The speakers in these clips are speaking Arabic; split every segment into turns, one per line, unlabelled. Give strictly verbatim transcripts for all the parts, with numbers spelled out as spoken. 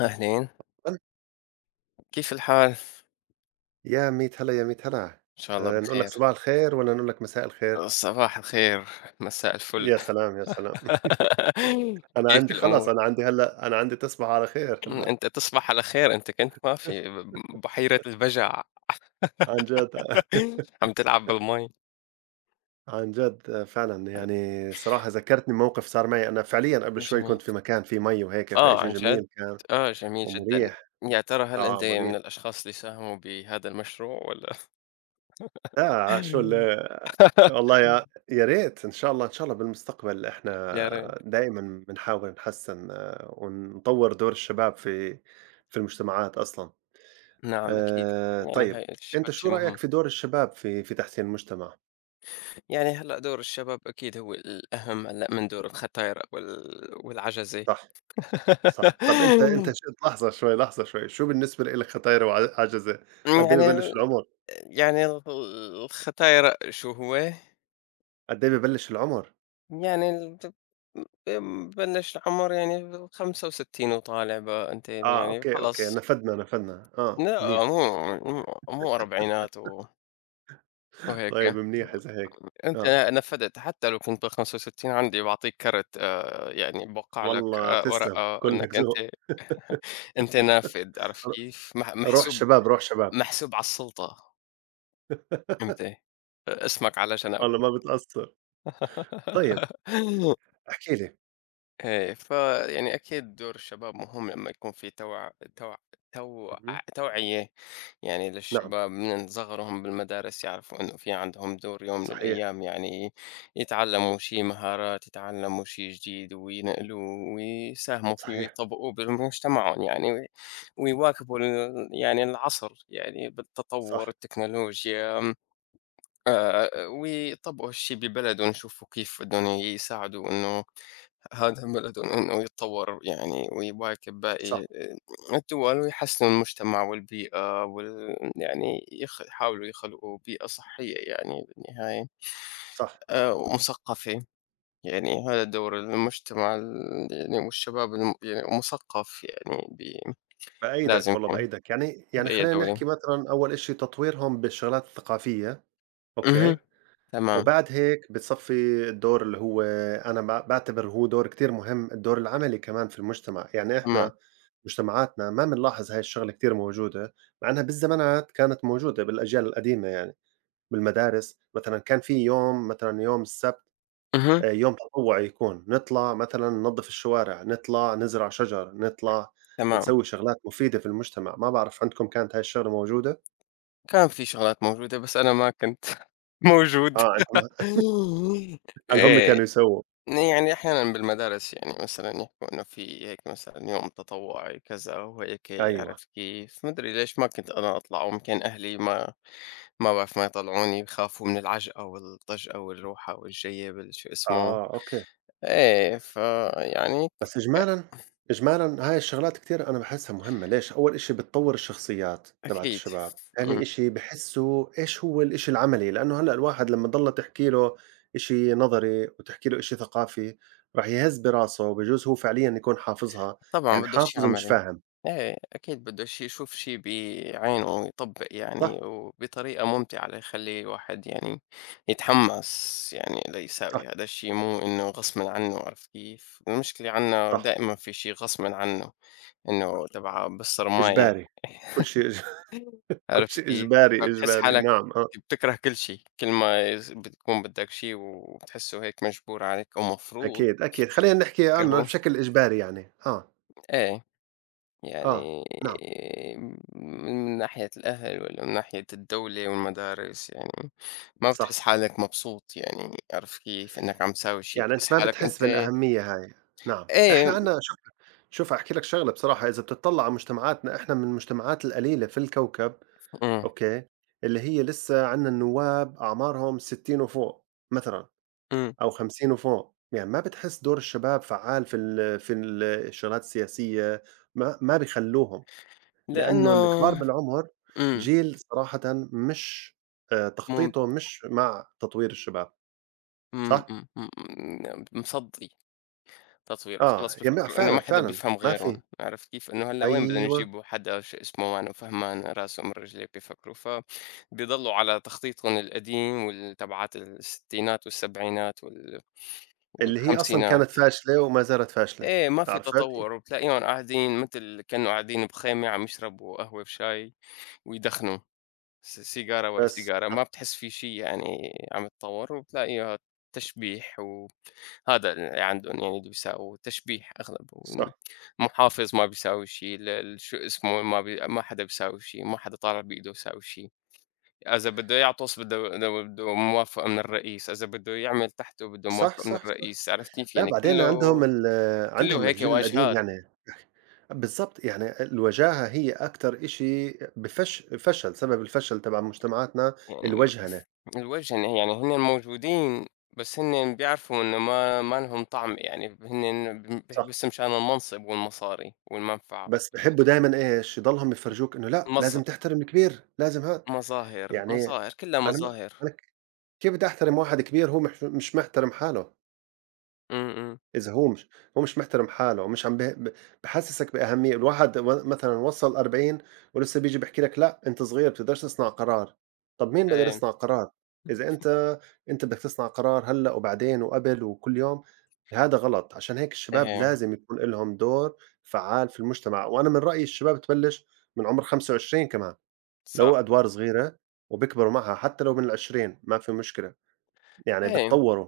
أهلين،
أنت.
كيف الحال؟
يا ميت هلا، يا ميت هلا.
إن شاء الله
آآ نقول لك
بخير.
صباح الخير والّا نقول لك مساء الخير؟
صباح الخير، مساء الفل.
يا سلام، يا سلام. أنا
كيف
عندي خلص،
الأمور؟
أنا عندي هلا أنا عندي تصبح على خير
إمم،
هلا.
أنت تصبح على خير، أنت كنت ما في ب بحيرة البجع
عن جد.
عم تلعب بالمي.
عن جد فعلًا. يعني صراحة ذكّرتني بموقف صار معي أنا فعليًا قبل شوي
جميل.
كنت في مكان فيه مَي وهيك،
آه،
فإشي
عن جد؟
جميل كان
آه، جميل جدًا.
ومريح.
يا ترى هل
آه،
أنت من
مريح.
الأشخاص اللي ساهموا بهذا المشروع والّا
لا شو ال والله يا يا ريت إن شاء الله، إن شاء الله بالمستقبل
يا ريت.
إحنا دايمًا بنحاول نحسّن، آه، ونطوّر دور الشباب في في المجتمعات أصلًا.
نعم، أكيد.
آآ
يعني
طيب،
هاي الش
أنت
هاد شي
شو رأيك
مهم.
في دور الشباب في في تحسين المجتمع؟
يعني هلأ دور الشباب أكيد هو الأهم هلأ من دور الخطايرة وال والعجزة.
صح، صح. طَب أنت أنت ش لحظة شوي، لحظة شوي، شو بالنسبة لإلك خطايره وع عجزة؟ قد إيه
يعني
ببلّش العمر؟
يعني الخطايرة شو هو؟
قد إيه ببلّش العمر؟
يعني ال ب بلش العمر يعني خمسة وستين وطالع بقى أنت
آه،
يعني
أوكي، أوكي،
خلص.
نفدنا، نفدنا، آه،
لأ
منيح.
مو مو مو أربعينات و وهيك،
طيب منيح إذا هيك،
أنت
آه.
نفّذت حتى لو كنت بالخمسة وستين عندي باعطيك كارت آآ يعني بوقع لك
والله
آآ
تسلم،
ورقة
كلّك
إنك أنت
ذوق.
أنت نافذ، عرفت
ر
كيف؟ مح
روح
محسوب
شباب، روح شباب.
محسوب على السلطة أنت، اسمك على جنب.
والله ما بتقصّر. طيب احكِ لي،
إيه، ف يعني أكيد دور الشباب مهم لمّا يكون في توع توع توع
اهم،
توعية يعني
نعم،
للشباب من صغرهم بالمدارس يعرفوا إنه في عندهم دور يوم من
صحيح،
الأيام يعني يتعلموا شي مهارات، يتعلموا شي جديد وينقلوه ويساهموا فيه
صحيح،
ويطبقوه بمجتمعهم يعني وي ويواكبوا ال يعني العصر يعني بالتطور،
صح،
التكنولوجيا، آآ، ويطبقوا هالشي ببلدهم، يشوفوا كيف بدهم يساعدوا إنه هذا بلد إنه يتطور يعني ويواكب
صح،
باقي الدول ويحسن المجتمع والبيئة وال... يعني يخ... يحاولوا يخلقوا بيئة صحية يعني بالنهاية
صح.
آه، ومثقفة يعني هذا دور المجتمع ال- يعني والشباب الم... يعني مثقف يعني بي... لازم
بأيدك والله
يكون
بأيدك، يعني يعني
بأي
خلّينا
دولة.
نحكي مثلًا أول إشي تطويرهم بالشغلات الثقافية،
اها،
أوكي،
تمام،
وبعد هيك بتصفي الدور اللي هو أنا باع باعتبر هو دور كتير مهم، الدور العملي كمان في المجتمع، يعني
تمام،
إحنا مجتمعاتنا ما بنلاحظ هاي الشغلة كتير موجودة، مع إنها بالزمانات كانت موجودة بالأجيال القديمة يعني، بالمدارس مثلًا كان في يوم مثلًا يوم السبت
اها،
آآ يوم تطوعي يكون، نطلع مثلًا ننضّف الشوارع، نطلع نزرع شجر، نطلع
تمام.
نسوي شغلات مفيدة في المجتمع، ما بعرف عندكم كانت هاي الشغلة موجودة؟
كان في شغلات موجودة بس أنا ما كنت موجود.
آه، أنتم هل هُم
إيه،
كانوا يسووا
يعني أحيانًا بالمدارس يعني مثلًا يحكوا إنه في هيك مثلًا يوم تطوعي كذا وهيك
أيوه،
عرفت كيف، ما أدري ليش ما كنت أنا أطلع ويمكن أهلي ما ما بعرف ما يطلعوني بخافوا من العجقة والطجقة والروحة والجية بال شو اسمه.
آه، أوكي.
إيه، فيعني
بس إجمالًا إجمالًا هاي الشغلات كتير أنا باحسّها مهمة، ليش؟ أول إشي بتطوّر الشخصيات تبعة
أكيد.
الشباب، تاني
إمم.
إشي بحسّوا إيش هو الإشي العملي، لإنه هلأ الواحد لمّا تضلّ تحكي له إشي نظري وتحكي له إشي ثقافي راح يهز براسه وبجوز هو فعليًا يكون حافظها،
طبعًا
يعني
بده شي
حافظ ومش
عملي.
فاهم،
إيه، أكيد بده شي يشوف شي بعينه يطبّق
صح،
يعني وبطريقة ممتعة ليخلّي الواحد يعني يتحمّس يعني
صح،
ليساوي هذا الشي، مو إنه غصبٍ عنّه، عرفت كيف؟ المشكلة عندنا
صح،
دائمًا في شي غصبٍ عنّه، إنه تبع بالصّر ماي.
إجباري، كل شي إج كل
عرفت
شي
كيف؟
إجباري،
فبتحس
إجباري،
حالك
نعم، آه،
بتكره كل شي، كل ما يز بتكون بدّك شي وبتحسّه هيك مجبور عليك أو مفروض
أكيد، أكيد، خلّينا نحكي عنه
تكرهه.
بشكل إجباري يعني، آه،
إيه.
آه،
يعني
نعم،
من ناحية الأهل والّا من ناحية الدولة والمدارس يعني ما بتحس
صح.
حالك مبسوط يعني، عرفت كيف؟ إنك عم تساوي شي،
يعني
بتحس
أنت ما
حالك
بتحس
أنت
بالأهمية هاي، نعم،
إيه،
إحنا عندنا شوف شوف أحكي لك شغلة بصراحة إذا بتطلّع على مجتمعاتنا إحنا من المجتمعات القليلة في الكوكب،
إمم،
أوكي، اللي هي لسه عندنا النواب أعمارهم ستين وفوق مثلًا
إمم،
أو خمسين وفوق، يعني ما بتحس دور الشباب فعّال في ال في ال الشغلات السياسية، ما ما بيخلّوهم،
لإنه
لأنه الكبار بالعمر
إمم،
جيل صراحةً مش آآ،
مم،
تخطيطه مش مع تطوير الشباب،
إمم،
صح؟
إمم، إمم، مصدّي. تطويره،
آه،
خلاص
يعني
بيفكروا إنه
فعلًا،
ما حدا
فعلًا
بيفهم
ما
غيرهم،
في.
عرفت كيف؟ إنه هلأ وين بدنا
أيوه،
نجيبوا حدا شو اسمه معنا فهمان راسه من رجليه بيفكروا، فبيضلوا على تخطيطهم القديم وال تبعات الستينات والسبعينات وال
اللي هي أصلًا كانت
والخمسينات،
فاشلة وما زالت فاشلة،
إيه ما في
عرفت؟
تطور، وبتلاقيهم قاعدين متل كأنه قاعدين بخيمة عم يشربوا قهوة بشاي ويدخنوا. س سيجارة ورا
بس،
سيجارة، ما
صح،
بتحس في شي يعني عم يتطور، وبتلاقيها تشبيح وهذا اللي عندهم يعني اللي بيساووا تشبيح أغلبه،
صح،
المحافظ ما بيساوي شي، ال ال شو اسمه ما بي ما حدا بيساوي شي، ما حدا طالع بإيده يساوي شي، إذا بده يعطس بده بده بده موافقة من الرئيس، إذا بده يعمل تحته بده
صح،
موافقة من
صح، صح،
الرئيس، عرفت كيف
لأ
يعني
بعدين
كله
عندهم ال
كله
عندهم
هيك
الجيل القديم
واجهات
يعني بالضبط، يعني الوجاهة هي أكتر إشي بفش فشل سبب الفشل تبع مجتمعاتنا.
يعني.
الوجهنة،
الوجه إن يعني هُنّ موجودين، بس هُنّ بيعرفوا إنه ما ما لهم طعم يعني، هُنّ ب ب
صح،
بس مشان المنصب والمصاري والمنفعة،
بس بيحبّوا دايمًا إيش، يضلهم يفرجوك إنه لأ،
مظ
لازم تحترم الكبير، لازم ها.
مظاهر،
يعني
مظاهر، كلّها
أنا ما
مظاهر،
أنا كيف بدي أحترم واحد كبير هو مح مش محترم حاله؟
إمم، إمم،
إذا هو مش هو مش محترم حاله، مش عم ب ب بحسّسك بأهمية، الواحد و مثلًا وصّل أربعين ولسه بييجي بيحكي لك لأ، أنت صغير بتقدرش تصنع قرار، طَب مين بيقدر
إيه،
يصنع قرار؟ إذا أنت أنت بدك تصنع قرار هلّأ وبعدين وقبل وكل يوم، هذا غلط، عشان هيك الشباب
إيه،
لازم يكون إلهم دور فعّال في المجتمع، وأنا من رأيي الشباب تبلّش من عُمر خمسة وعشرين كمان،
صح،
لو أدوار صغيرة وبيكبروا معها حتى لو من العشرين ما في مشكلة، يعني
إيه،
بيتطوّروا،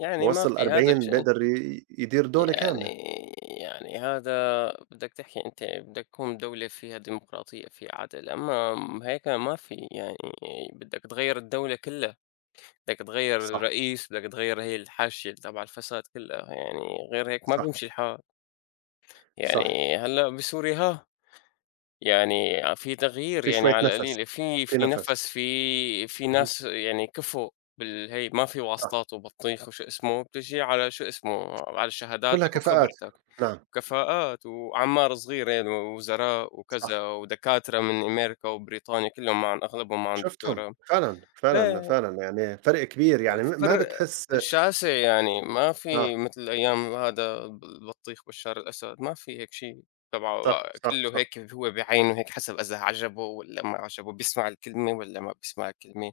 يعني ما
بوصّل
في هذا
الأربعين
الشيء
بيقدر ي يدير دولة
يعني
كاملة.
يعني هذا بدك تحكي، أنت بدك تكون دولة فيها ديمقراطية، فيها عدل، أمّا هيك ما في يعني بدك تغيّر الدولة كلّها. بدك تغيّر
صح،
الرئيس، بدك تغيّر هي الحاشية اللي تبع الفساد كلّها، يعني غير هيك ما
صح،
بيمشي الحال.
صح،
يعني هلّأ بسوريا ها، يعني ع في تغيير
في
يعني
شوية
على
نَفَس،
القليلة، في
في
في
نَفَس،
نَفَس، في في
اهم،
ناس يعني كفؤ بالهي ما في
صح،
واسطات وبطيخ وشو اسمه، بتيجي على شو اسمه، على
كلّها
شهاداتك
كفاءات،
وخبرتك،
نعم،
كفاءات وعمّار صغير هن ووزراء
صح،
وكذا ودكاترة من أمريكا وبريطانيا كلّهم معن أغلبهم معن
شُفتهم
دكتوراه.
فعلًا، فعلًا،
إيه.
فعلًا، يعني فرق كبير يعني م ما
فرق
بتحس.
شاسع يعني، ما في
آه،
مثل أيام هذا ب البطيخ بشّار الأسد، ما في هيك شي تبعه
صح، صح،
كلّه
صح،
هيك هو بعينه هيك حسب إذا عجبه والّا ما عجبه، بيسمع الكلمة والّا ما بيسمع الكلمة،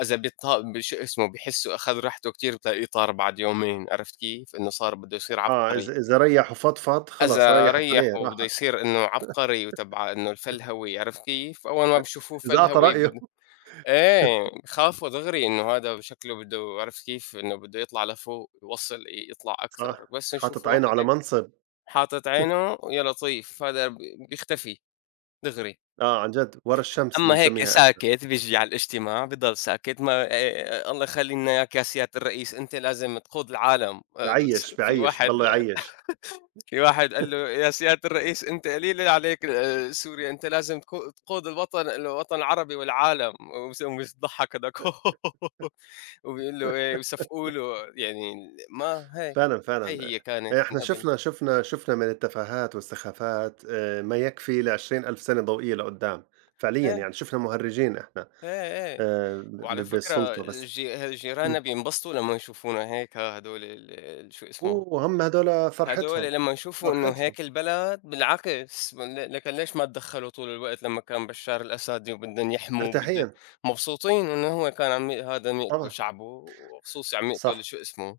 إذا بيطا بشو اسمه بيحسه أخذ راحته كتير بتلاقيه طار بعد يومين، عرفت كيف؟ إنه صار بده يصير
آه،
عبقري،
إذا إذا ريّح وفضفض خلص
إذا
ريّحت
ريّح
عليه
وبده
راحت،
يصير إنه عبقري وتبع إنه الفلهوي، عرفت كيف؟ أول ما بيشوفوه
إذا أعطى
فلهوي
رأيه
بد إيه، خافوا دغري إنه هذا شكله بده عرفت كيف، إنه بده يطلع لفوق، يوصّل ي يطلع أكثر،
صح،
بس
حاطط
يشوفوا
عينه
واحد
على
هيك
منصب،
حاطط عينه يا لطيف، هذا ب بيختفي دغري،
آه، عن جد ورا الشمس
أمّا هيك
بنسميها،
ساكت بييجي على الاجتماع بيضل ساكت ما آآ الله يخلي لنا إياك يا سيادة الرئيس، أنت لازم تقود العالم، آآ س
بيعيّش،
في
بيعيّش،
واحد
بضلّه يعيّش.
في واحد قال له: "يا سيادة الرئيس أنت قليل عليك آآ سوريا، أنت لازم تقو تقود الوطن الوطن العربي والعالم." وس قام بيضحك هذاك وبيقول له إيه، ويصفقوا له يعني ال ما هاي،
فعلًا،
هاي
فعلًا.
هي كانت
آآ
من
إحنا
قبل.
شُفنا شُفنا شُفنا من التفاهات والسخافات، آآ ما يكفي ل20,000 سَنة ضوئية لقُدّام، فعليًا
إيه،
يعني شُفنا مُهرّجين إحنا،
إيه، إيه.
آآ ب
وعلى فكرة
بالسُلطة بس.
الج جيراننا
إمم.
بينبسطوا لمّا يشوفونا هيك ها، هدول ال ال شو اسمه،
وهُم هدول
هدول
فرحتهم،
لمّا يشوفوا إنه
فرحتهم،
هيك البلد بالعكس، ل لكن ليش ما تدخّلوا طول الوقت لمّا كان بشار الأسد وبدّن يحموا وبد
مرتاحين،
مبسوطين إنه هو كان عم ي هذا عم يقتل
طبعًا،
شعبه، وخصوصي عم يقتل
صح.
شو اسمه،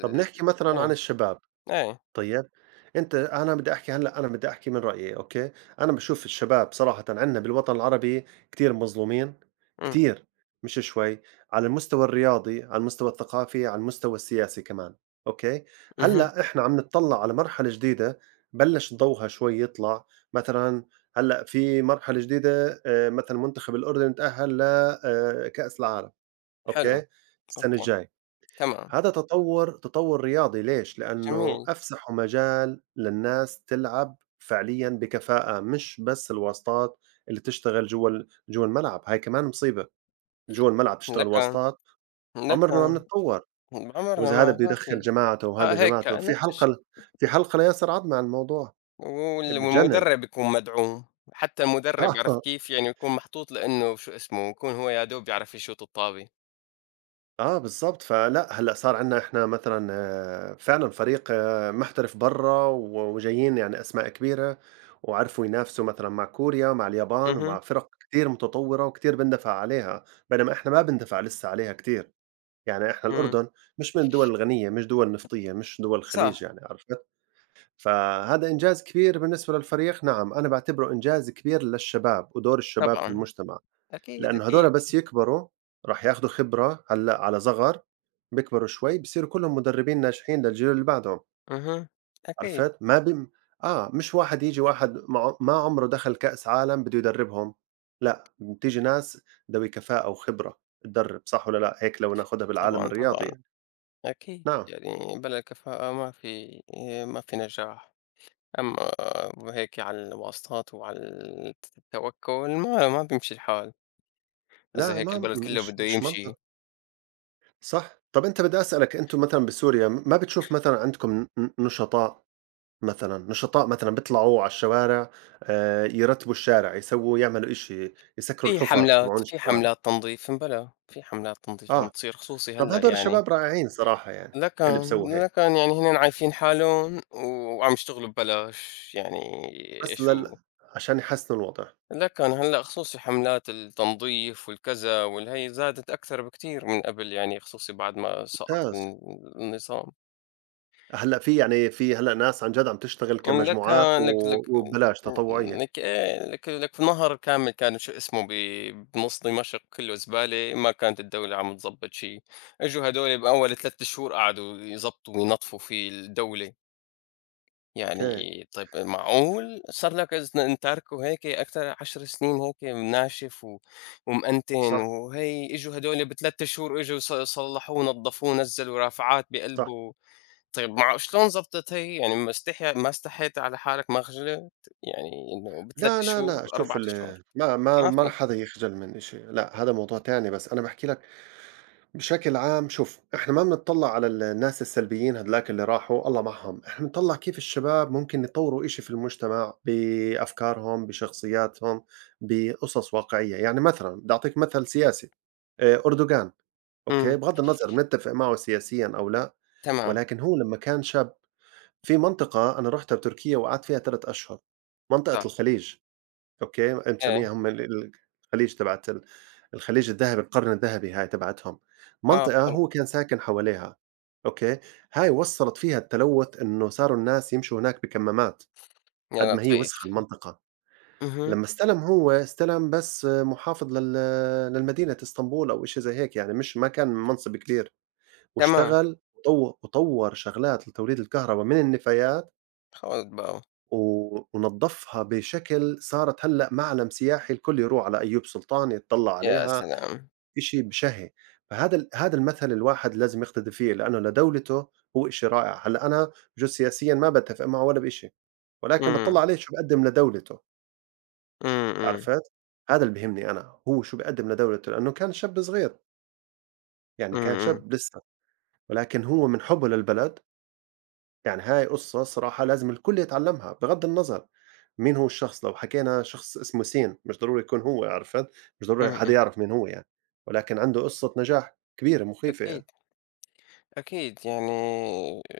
طَب نحكي مثلًا عن
إيه،
الشباب.
إيه،
طيب، أنت أنا بدّي أحكي هلّأ أنا بدّي أحكي من رأيي أوكي، أنا باشوف الشباب صراحةً عندنا بالوطن العربي كتير مظلومين،
إمم،
كتير مش شوي، على المستوى الرياضي، على المستوى الثقافي، على المستوى السياسي كمان أوكي،
اهم،
هلّأ إحنا عم نتطلّع على مرحلة جديدة بلّش ضوها شوي يطلع، مثلًا هلّأ في مرحلة جديدة آآ مثلًا منتخب الأردن تأهّل ل آآ كأس العالم
حلو،
أوكي، السنة
أوكي،
الجاي.
تمام،
هذا تطور تطور رياضي ليش؟ لأنه
جميل.
أفسحوا مجال للناس تلعب فعليًا بكفاءة، مش بس الواسطات اللي تشتغل جوا ال جوا الملعب، هاي كمان مصيبة، جوا الملعب تشتغل
لك
واسطات،
لك
عمرنا ما بنتطور،
بعمرنا
وإذا
ما
هذا بده
ما
يدخّل
في
جماعته
ه
وهذا
هيك
جماعته، في
نفس
حلقة ل
الشيء
في حلقة لياسر عضمة عن الموضوع،
وال
بتجنن.
والمدرب يكون مدعوم، حتى المدرب عرفت كيف يعني يكون محطوط لإنه شو اسمه يكون هو يا دوب يعرف يشوت الطابة.
آه بالضبط، فلأ هلأ صار عندنا إحنا مثلًا، آه، فعلًا فريق، آه، محترف برّا و وجايين يعني أسماء كبيرة، وعرفوا ينافسوا مثلًا مع كوريا، مع اليابان،
اهم،
ومع فرق كتير متطورة وكتير بندفع عليها، بينما إحنا ما بندفع لسه عليها كتير، يعني إحنا
إمم،
الأردن مش من الدول الغنية، مش دول نفطية، مش دول الخليج
صح،
يعني عرفت؟ فهذا إنجاز كبير بالنسبة للفريق، نعم أنا باعتبره إنجاز كبير للشباب ودور الشباب في
طبعًا،
المجتمع.
أكيد،
لأنه هدول
أكيد،
بس يكبروا راح ياخدوا خبرة هلأ على صغر، بيكبروا شوي بصيروا كلّهم مدربين ناجحين للجيل اللي بعدهم،
اهم، أكيد،
عرفت؟ ما بم آه، مش واحد ييجي واحد ما ما عمره دخل كأس عالم بده يدربهم، لأ، بتيجي ناس ذوي كفاءة وخبرة تدرب، صح والّا لأ؟ هيك لو ناخدها بالعالم
طبعًا، طبعًا،
الرياضي يعني،
أكيد،
نعم،
يعني بلا الكفاءة ما في ما في نجاح، أما هيك على الواسطات وعلى الت التوكل ما ما بيمشي الحال، إذا
لا
هيك
ما
البلد كله
مش
بده
مش
يمشي.
منطق، صح، طب أنت بدي أسألك أنتم مثلًا بسوريا ما بتشوف مثلًا عندكم ن نشطاء؟ مثلًا، نشطاء مثلًا بيطلعوا على الشوارع، آآ، يرتبوا الشارع، يسووا يعملوا إشي، يسكروا
في
الحُفَر
حملات،
تبعون
في
الشوارع،
حملات تنظيف، بلى في حملات تنظيف عم
آه،
تصير خصوصي
طَب
هلأ
هادول
يعني،
الشباب رائعين صراحة يعني اللي
لكن
بسووا هيك،
لكن يعني هنن عايفين حالهم وعم يشتغلوا ببلاش، يعني
بس
شو
لل عشان يحسّنوا الوضع،
لكن هلأ خصوصي حملات التنظيف والكذا والهي زادت أكثر بكتير من قبل يعني خصوصي بعد ما سقط
ممتاز.
ال النظام.
هلأ في يعني في هلأ ناس عن جد عم تشتغل
لك
كمجموعات و
لك لك
وببلاش تطوعية،
لك إيه، لك لك نهر كامل كان شو اسمه ب- بنص دمشق كله زباله ما كانت الدوله عم تظبط شيء، اجوا هدول باول ثلاث شهور قعدوا يظبطوا وينظفوا في الدوله. يعني
أوكي،
طيب معقول صار لك إذ- انت تاركه هيك اكثر عشر سنين هيك ناشف و- ومأنتن
صح،
وهي اجوا هدول بثلاث شهور اجوا ص- صلحوه نظفوه نزلوا رافعات
صح.
بقلبه. طيب مع شلون ضبطت هي؟ يعني ما استحي ما استحيتِ على حالِك ما خجلِت؟ يعني إنه بثلاث
لا، لا،
شهور،
لأ، شوف
اربعة شهور؟
ال ما ما
ما
ما
في.
رح حدا يخجل من إشي، لأ هذا موضوع تاني، بس أنا باحكي لك بشكل عام شوف احنا ما بنطلع على ال- الناس السلبيين هدلاك اللي راحوا الله معهم احنا بنطلع كيف الشباب ممكن يطوروا إشي في المجتمع بأفكارهم بشخصياتهم بقصص واقعية يعني مثلا بدي أعطيك مثل سياسي، آه، أردوغان أوكي
إمم،
بغض النظر بنتفق معه سياسيا أو لا،
تمام،
ولكن هو لما كان شاب في منطقة أنا رحتها بتركيا وقعدت فيها ثلاث أشهر، منطقة
صح،
الخليج أوكي،
إيه،
مسمّيها هم ال ال الخليج تبعة ال الخليج الذهبي، القرن الذهبي هاي تبعتهم،
آه
منطقة
حلو،
هو كان ساكن حواليها، أوكي، هاي وصّلت فيها التلوث إنه صاروا الناس يمشوا هناك بكمامات، قد
يا
ما هي
لطيف،
وسخة المنطقة،
اهم،
لمّا استلم هو استلم بس محافظ لل للمدينة إسطنبول أو إشي زي هيك يعني مش ما كان منصب كبير،
تمام،
واشتغل وطو وطوّر شغلات لتوليد الكهربا من النفايات
خلاص بقى،
و ونضّفها بشكل صارت هلأ معلم سياحي الكل يروح على أيوب سلطان يتطلّع
يا
عليها،
سلام!
إشي بشهي، فهذا ال هذا المثل الواحد لازم يقتدي فيه لأنه لدولته هو إشي رائع، هلأ أنا بجوز سياسيًا ما باتفق معه ولا بإشي، ولكن
إمم،
باتطلّع عليه شو بيقدّم لدولته،
إمم، إمم،
عرفت؟ هذا اللي بيهمني أنا، هو شو بيقدّم لدولته لأنه كان شاب صغير، يعني
إمم،
كان
إمم،
شاب لسه، ولكن هو من حُبّه للبلد يعني هاي قصة صراحة لازم الكل يتعلّمها بغض النظر مين هو الشخص، لو حكينا شخص اسمه س مش ضروري يكون هو عرفت، مش
إمم،
ضروري حدا
إمم،
يعرف مين هو يعني، ولكن عنده قصة نجاح كبيرة مخيفة
أكيد،
يعني.
أكيد يعني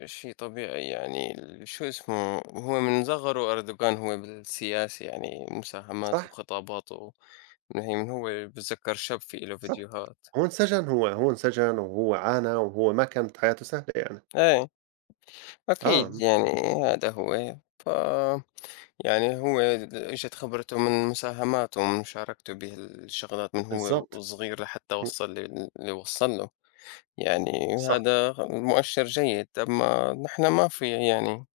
شيء طبيعي يعني ال شو اسمه، هو من صغره أردوغان هو بالسياسة يعني مساهماته
صح،
وخطاباته، من هي من هو باتذكر شاب في إله
صح.
فيديوهات.
هو انسجن هو هو انسجن وهو عانى وهو ما كانت حياته سهلة يعني.
إيه، أكيد
آه،
يعني هذا هو، ف يعني هو إجت خبرته من مساهماته ومن مشاركته بهالشغلات من هو
بالضبط،
وصغير لحتى
م
وصل لل اللي وصل له، يعني
صح.
هذا مؤشر جيد، أما نحن ما في يعني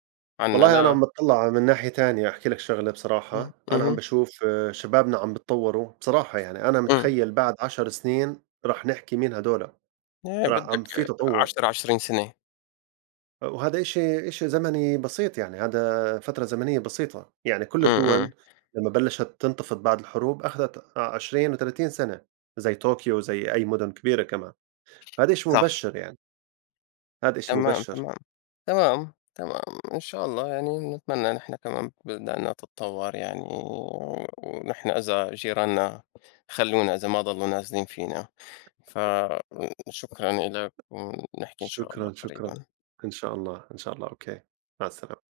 عندنا
والله أنا
لا،
عم باطلّع من ناحية تانية أحكي لك شغلة
إمم،
بصراحة، أنا عم
اهم،
باشوف شبابنا عم بيتطوّروا، بصراحة يعني أنا
إمم،
متخيّل بعد عشر سنين راح نحكي مين هدول،
يعني
راح
بدك
عم في تطوّر.
عشر، عشرين سنة،
وهذا إشي إشي زمني بسيط يعني، هذا فترة زمنية بسيطة، يعني كل
إمم، إمم،
الدول لمّا بلّشت تنتفض بعد الحروب أخدت ع عشرين و30 سنة، زي طوكيو زي أي مدن كبيرة كمان، فهذا إشي
صعب.
مبشّر يعني، هذا إشي
تمام،
مبشّر.
تمام، تمام، تمام، إن شاء الله يعني نتمنى نحن كمان بلداننا تتطور يعني، و ونحن إذا جيراننا خلّونا إذا ما ضلوا نازلين فينا، فشكرًا إلك ونحكي إن شاء الله
شكرًا، شكرًا،
قريبًا.
إن شاء الله، إن شاء الله، أوكي، مع السلامة.